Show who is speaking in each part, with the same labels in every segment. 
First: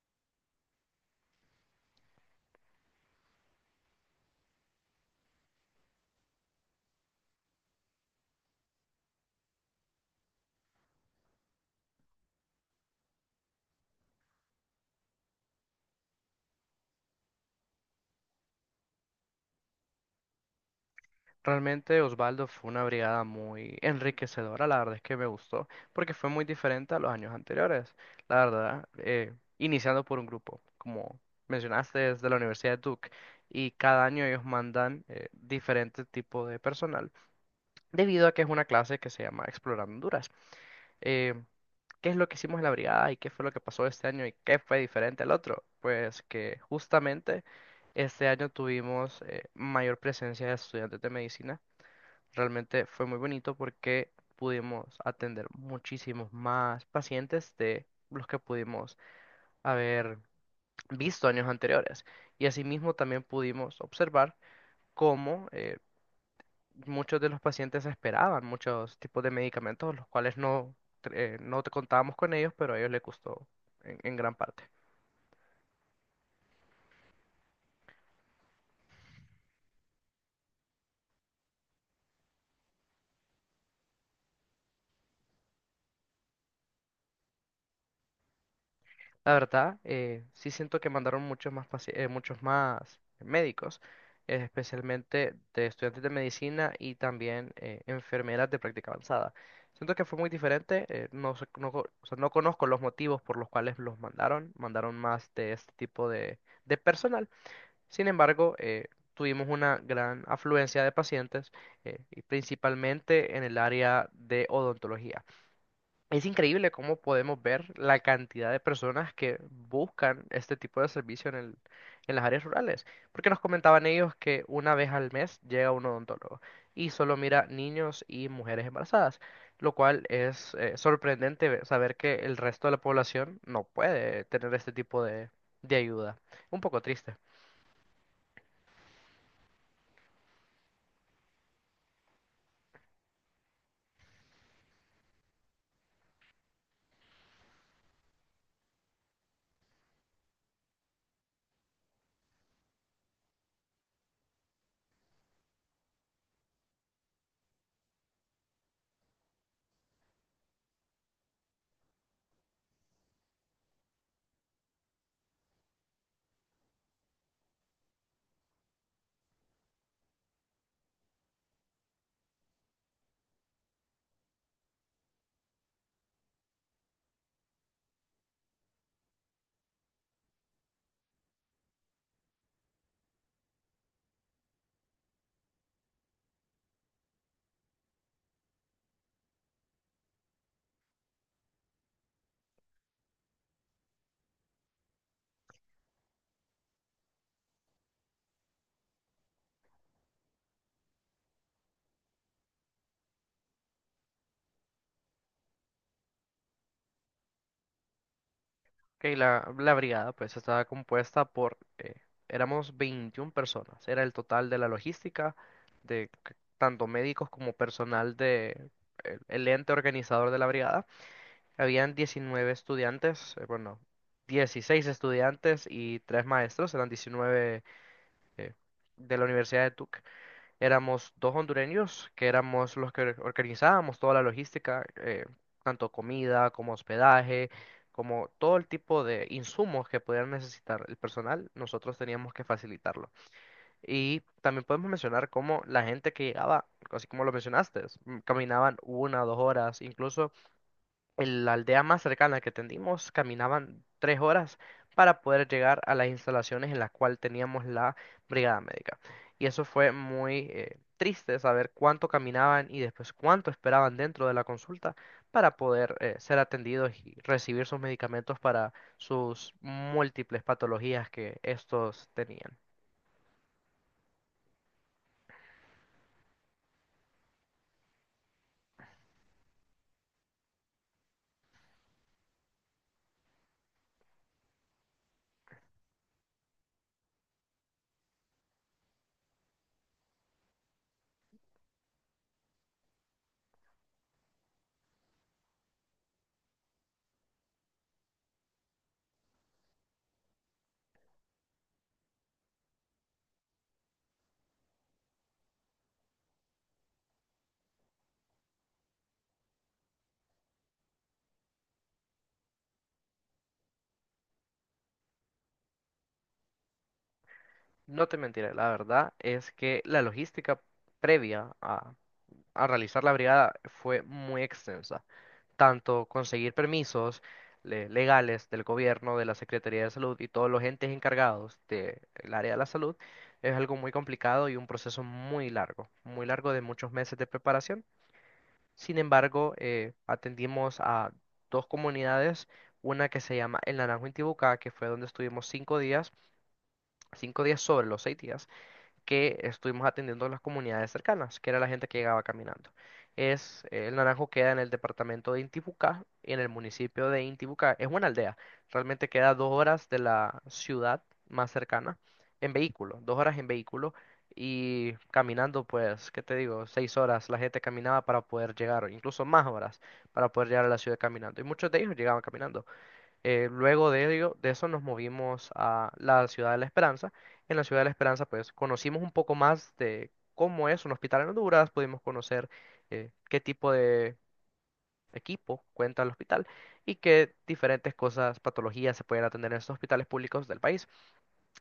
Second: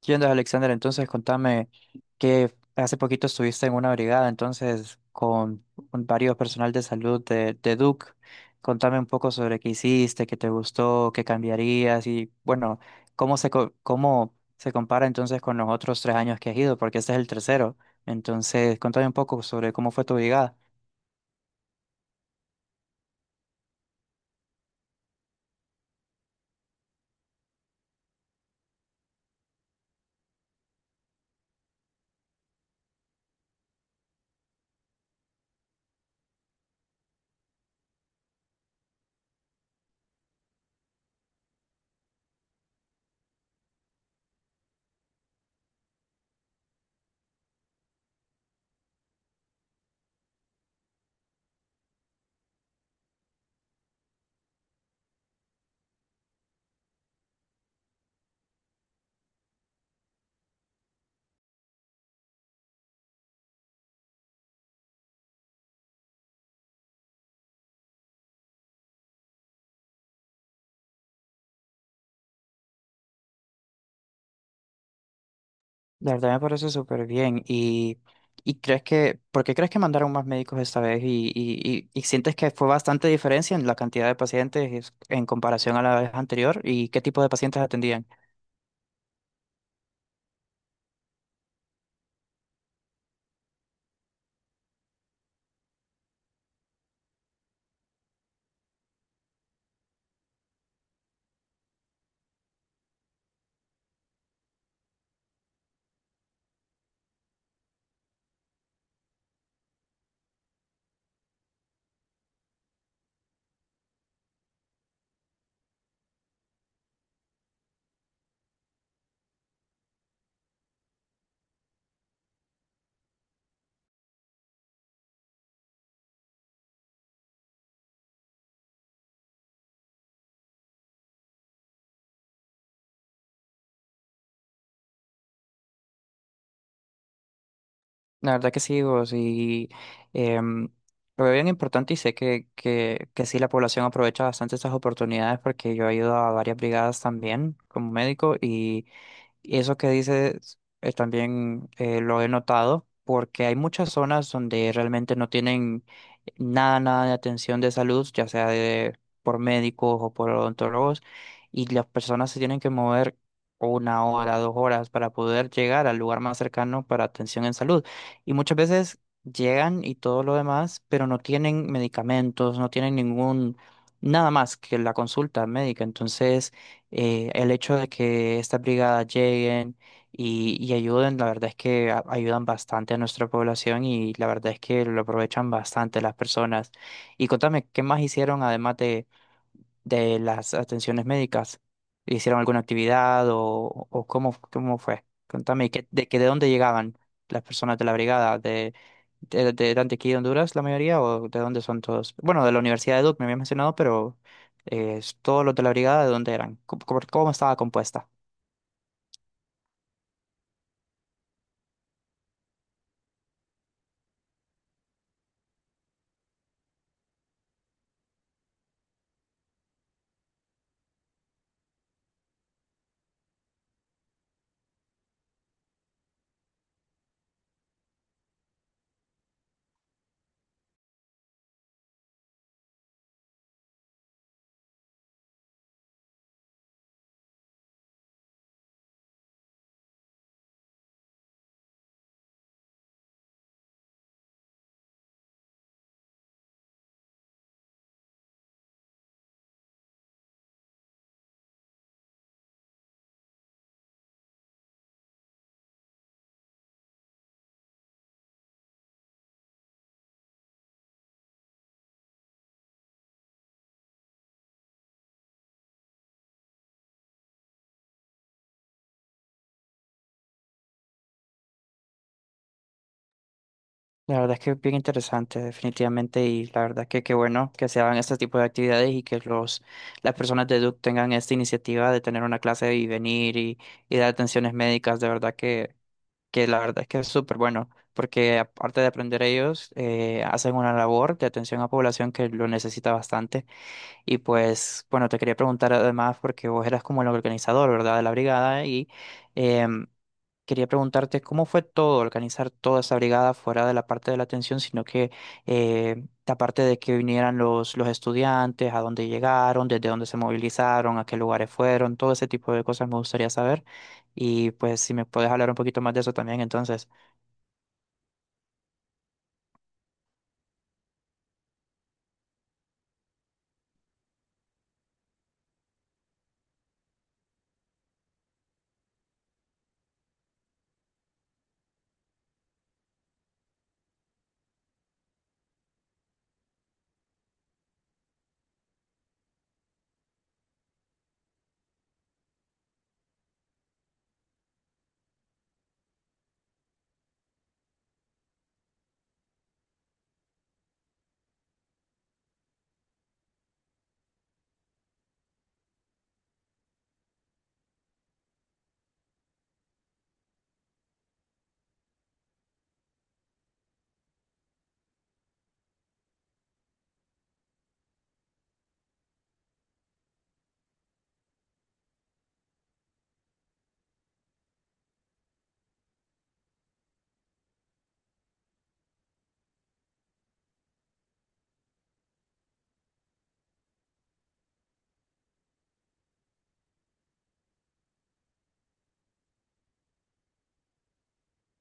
Speaker 1: ¿Qué onda, Alexander? Entonces, contame que hace poquito estuviste en una brigada, entonces, con varios personal de salud de Duke. Contame un poco sobre qué hiciste, qué te gustó, qué cambiarías y, bueno, cómo se compara entonces con los otros tres años que has ido, porque este es el tercero. Entonces, contame un poco sobre cómo fue tu brigada.
Speaker 2: Realmente, Osvaldo, fue una brigada muy enriquecedora. La verdad es que me gustó, porque fue muy diferente a los años anteriores, la verdad. Iniciando por un grupo, como mencionaste, es de la Universidad de Duke, y cada año ellos mandan diferente tipo de personal, debido a que es una clase que se llama Explorando Honduras. Eh, ¿Qué es lo que hicimos en la brigada y qué fue lo que pasó este año y qué fue diferente al otro? Pues que justamente este año tuvimos mayor presencia de estudiantes de medicina. Realmente fue muy bonito porque pudimos atender muchísimos más pacientes de los que pudimos haber visto años anteriores. Y asimismo también pudimos observar cómo, muchos de los pacientes esperaban muchos tipos de medicamentos, los cuales no, no contábamos con ellos, pero a ellos les gustó en gran parte.
Speaker 1: De verdad me parece súper bien. Y crees que, ¿por qué crees que mandaron más médicos esta vez? Y sientes que fue bastante diferencia en la cantidad de en comparación a la vez anterior y qué tipo de pacientes atendían.
Speaker 2: La verdad, sí siento que mandaron muchos más, muchos más médicos, especialmente de estudiantes de medicina, y también enfermeras de práctica avanzada. Siento que fue muy diferente. O sea, no conozco los motivos por los cuales los mandaron, mandaron más de este tipo de personal. Sin embargo, tuvimos una gran afluencia de pacientes, y principalmente en el área de odontología. Es increíble cómo podemos ver la cantidad de personas que buscan este tipo de servicio en las áreas rurales. Porque nos comentaban ellos que una vez al mes llega un odontólogo y solo mira niños y mujeres embarazadas, lo cual es, sorprendente saber que el resto de la población no puede tener este tipo de ayuda. Un poco triste.
Speaker 1: La verdad que sí, vos, y em, lo veo bien importante y sé que sí la población aprovecha bastante estas oportunidades porque yo he ido a varias brigadas también como médico. Y eso que dices también lo he notado porque hay muchas zonas donde realmente no tienen nada, nada de atención de salud, ya sea por médicos o por odontólogos, y las personas se tienen que mover una hora, dos horas para poder llegar al lugar más cercano para atención en salud. Y muchas veces llegan y todo lo demás, pero no tienen medicamentos, no tienen ningún, nada más que la consulta médica. Entonces el hecho de que estas brigadas lleguen y ayuden, la verdad es que ayudan bastante a nuestra población y la verdad es que lo aprovechan bastante las personas. Y contame, ¿qué más hicieron además de las atenciones médicas? ¿Hicieron alguna actividad o cómo, cómo fue? Contame, que de dónde llegaban las personas de la brigada? ¿De Antioquía, Honduras, la mayoría? ¿O de dónde son todos? Bueno, de la Universidad de Duke me había mencionado, pero todos los de la brigada, ¿de dónde eran? ¿Cómo estaba compuesta?
Speaker 2: Ok, la brigada pues estaba compuesta por, éramos 21 personas, era el total de la logística, tanto médicos como personal de el ente organizador de la brigada. Habían 19 estudiantes, bueno, 16 estudiantes y 3 maestros, eran 19, eh, de la Universidad de Tuc. Éramos dos hondureños que éramos los que organizábamos toda la logística, tanto comida como hospedaje, como todo el tipo de insumos que pudieran necesitar el personal, nosotros teníamos que facilitarlo. Y también podemos mencionar cómo la gente que llegaba, así como lo mencionaste, caminaban una o dos horas, incluso en la aldea más cercana que atendimos caminaban tres horas para poder llegar a las instalaciones en las cuales teníamos la brigada médica. Y eso fue muy, triste saber cuánto caminaban y después cuánto esperaban dentro de la consulta para poder, ser atendidos y recibir sus medicamentos para sus múltiples patologías que estos tenían.
Speaker 1: La verdad es que es bien interesante, definitivamente, y la verdad que qué bueno que se hagan este tipo de actividades y que las personas de Duke tengan esta iniciativa de tener una clase y venir y dar atenciones médicas, de verdad que la verdad es que es súper bueno, porque aparte de aprender ellos, hacen una labor de atención a población que lo necesita bastante. Y pues, bueno, te quería preguntar además, porque vos eras como el organizador, ¿verdad?, de la brigada y... em, quería preguntarte cómo fue todo, organizar toda esa brigada fuera de la parte de la atención, sino que la parte de que vinieran los estudiantes, a dónde llegaron, desde dónde se movilizaron, a qué lugares fueron, todo ese tipo de cosas me gustaría saber. Y pues si me puedes hablar un poquito más de eso también, entonces.
Speaker 2: No te mentiré, la verdad es que la logística previa a realizar la brigada fue muy extensa. Tanto conseguir permisos legales del gobierno, de la Secretaría de Salud y todos los entes encargados del área de la salud, es algo muy complicado y un proceso muy largo, muy largo, de muchos meses de preparación. Sin embargo, atendimos a dos comunidades, una que se llama El Naranjo Intibucá, que fue donde estuvimos cinco días sobre los seis días, que estuvimos atendiendo a las comunidades cercanas, que era la gente que llegaba caminando. Es, el Naranjo queda en el departamento de Intibucá, en el municipio de Intibucá. Es una aldea, realmente queda dos horas de la ciudad más cercana en vehículo, dos horas en vehículo, y caminando, pues, ¿qué te digo? Seis horas la gente caminaba para poder llegar, o incluso más horas para poder llegar a la ciudad caminando. Y muchos de ellos llegaban caminando. Luego de eso nos movimos a la Ciudad de la Esperanza. En la Ciudad de la Esperanza pues conocimos un poco más de cómo es un hospital en Honduras, pudimos conocer qué tipo de equipo cuenta el hospital y qué diferentes cosas, patologías se pueden atender en estos hospitales públicos del país.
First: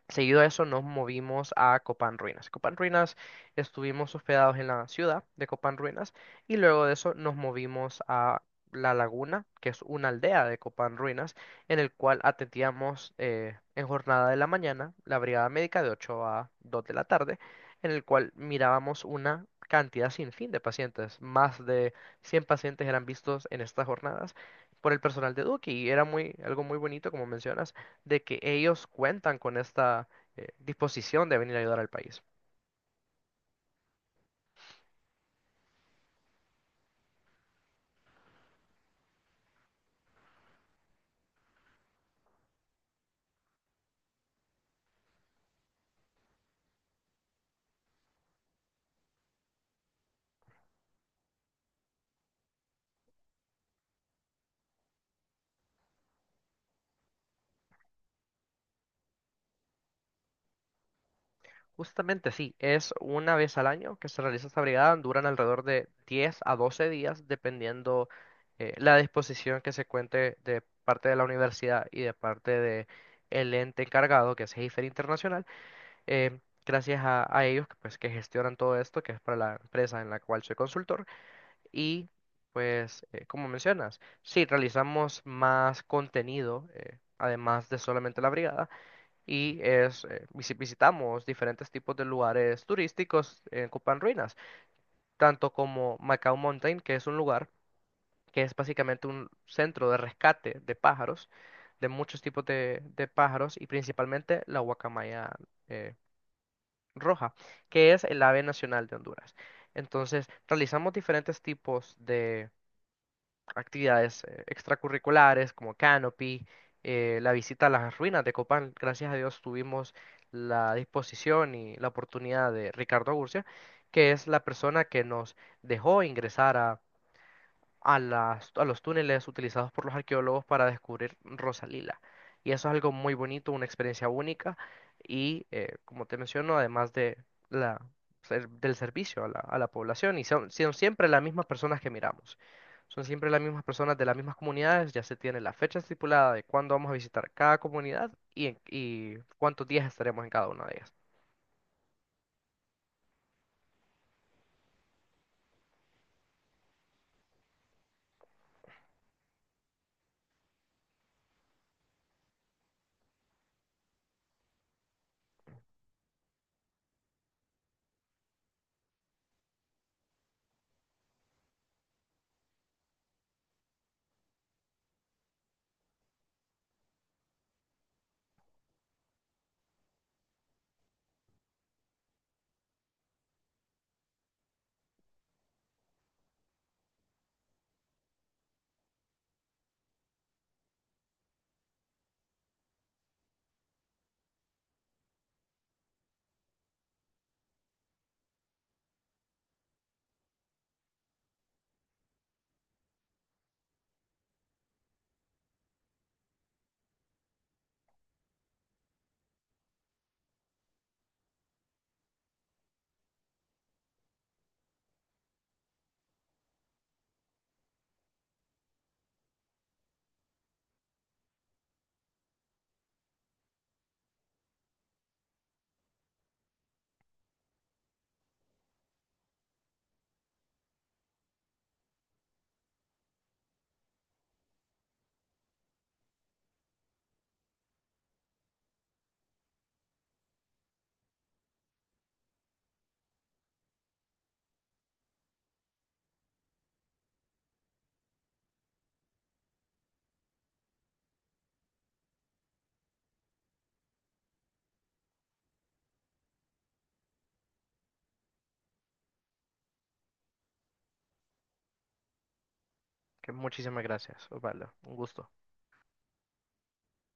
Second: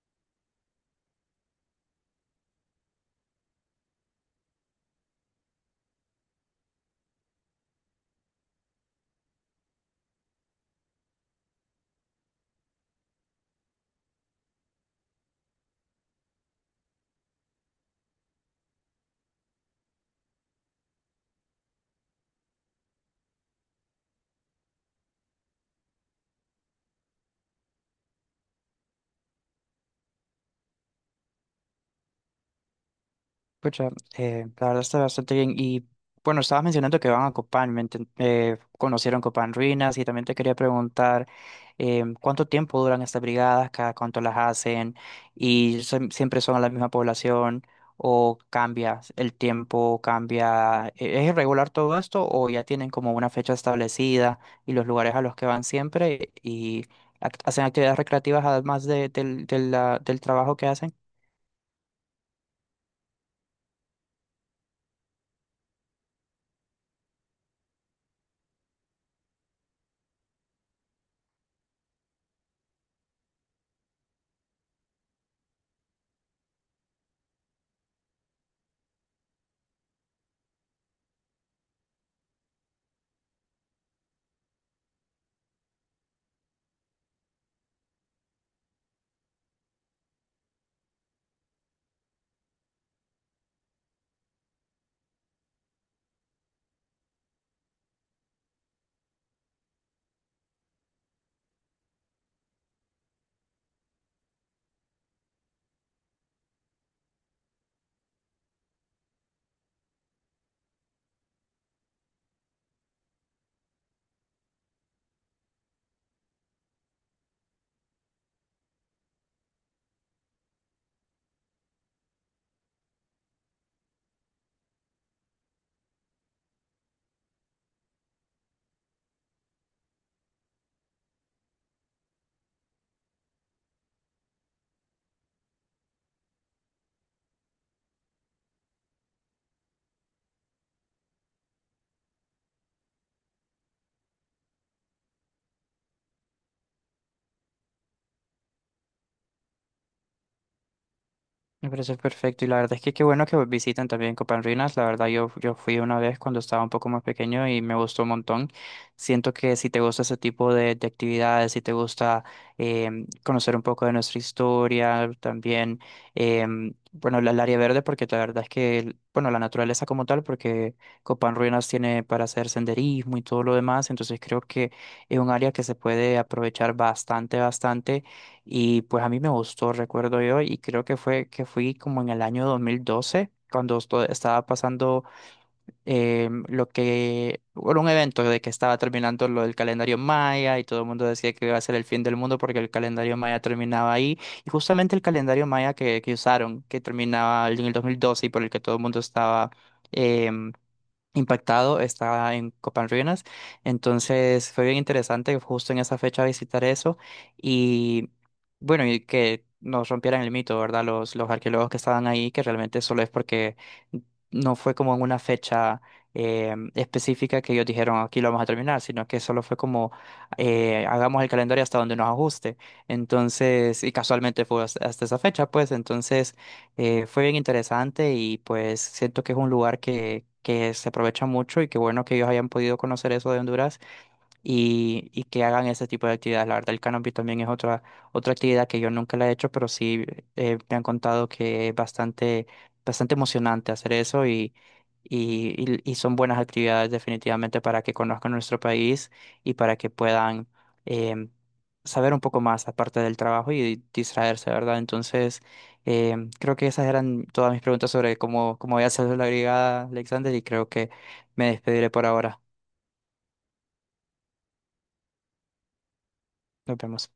Speaker 2: Seguido a eso nos movimos a Copán Ruinas. Copán Ruinas, estuvimos hospedados en la ciudad de Copán Ruinas, y luego de eso nos movimos a La Laguna, que es una aldea de Copán Ruinas, en el cual atendíamos, en jornada de la mañana la brigada médica de 8 a 2 de la tarde, en el cual mirábamos una cantidad sin fin de pacientes. Más de 100 pacientes eran vistos en estas jornadas por el personal de Duque, y era muy, algo muy bonito, como mencionas, de que ellos cuentan con esta, disposición de venir a ayudar al país.
Speaker 1: Pucha, la verdad está bastante bien. Y bueno, estabas mencionando que van a Copán, conocieron Copán Ruinas y también te quería preguntar cuánto tiempo duran estas brigadas, cada cuánto las hacen y siempre son a la misma población o cambia el tiempo, cambia. ¿Es irregular todo esto o ya tienen como una fecha establecida y los lugares a los que van siempre y hacen actividades recreativas de del trabajo que hacen?
Speaker 2: Justamente sí, es una vez al año que se realiza esta brigada, duran alrededor de 10 a 12 días, dependiendo la disposición que se cuente de parte de la universidad y de parte de el ente encargado, que es Heifer Internacional. eh, Gracias a ellos, que, pues, que gestionan todo esto, que es para la empresa en la cual soy consultor. Y pues, como mencionas, sí, realizamos más contenido, además de solamente la brigada, y es, visitamos diferentes tipos de lugares turísticos en Copán Ruinas, tanto como Macau Mountain, que es un lugar que es básicamente un centro de rescate de pájaros, de muchos tipos de pájaros, y principalmente la guacamaya eh, roja, que es el ave nacional de Honduras. Entonces, realizamos diferentes tipos actividades extracurriculares como canopy, la visita a las ruinas de Copán. Gracias a Dios tuvimos la disposición y la oportunidad de Ricardo Urcia, que es la persona que nos dejó ingresar a los túneles utilizados por los arqueólogos para descubrir Rosalila. Y eso es algo muy bonito, una experiencia única. Y, como te menciono, además de la, del servicio a la población, y son, son siempre las mismas personas que miramos. Son siempre las mismas personas de las mismas comunidades, ya se tiene la fecha estipulada de cuándo vamos a visitar cada comunidad y cuántos días estaremos en cada una de ellas.
Speaker 1: Me parece perfecto y la verdad es que qué bueno que visiten también Copan Ruinas. La verdad yo fui una vez cuando estaba un poco más pequeño y me gustó un montón. Siento que si te gusta ese tipo de actividades, si te gusta conocer un poco de nuestra historia, también, bueno, el área verde, porque la verdad es que, bueno, la naturaleza como tal, porque Copan Ruinas tiene para hacer senderismo y todo lo demás, entonces creo que es un área que se puede aprovechar bastante, bastante y pues a mí me gustó, recuerdo yo, y creo que fue que fui como en el año 2012, cuando estaba pasando lo que, bueno, un evento de que estaba terminando lo del calendario maya y todo el mundo decía que iba a ser el fin del mundo porque el calendario maya terminaba ahí. Y justamente el calendario maya que usaron, que terminaba en el 2012 y por el que todo el mundo estaba... em, impactado, está en Copan Ruinas. Entonces fue bien interesante justo en esa fecha visitar eso y bueno, y que nos rompieran el mito, ¿verdad? Los arqueólogos que estaban ahí, que realmente solo es porque no fue como en una fecha específica que ellos dijeron aquí lo vamos a terminar, sino que solo fue como hagamos el calendario hasta donde nos ajuste. Entonces, y casualmente fue hasta esa fecha, pues entonces... fue bien interesante y pues siento que es un lugar que se aprovecha mucho y qué bueno que ellos hayan podido conocer eso de Honduras y que hagan ese tipo de actividades. La verdad, el canopy también es otra, otra actividad que yo nunca la he hecho, pero sí me han contado que es bastante, bastante emocionante hacer eso y son buenas actividades definitivamente para que conozcan nuestro país y para que puedan em, saber un poco más aparte del trabajo y distraerse, ¿verdad? Entonces, creo que esas eran todas mis preguntas sobre cómo voy a hacer la brigada, Alexander, y creo que me despediré por ahora.
Speaker 2: Que muchísimas gracias, Osvaldo. Un gusto.
Speaker 1: Nos vemos.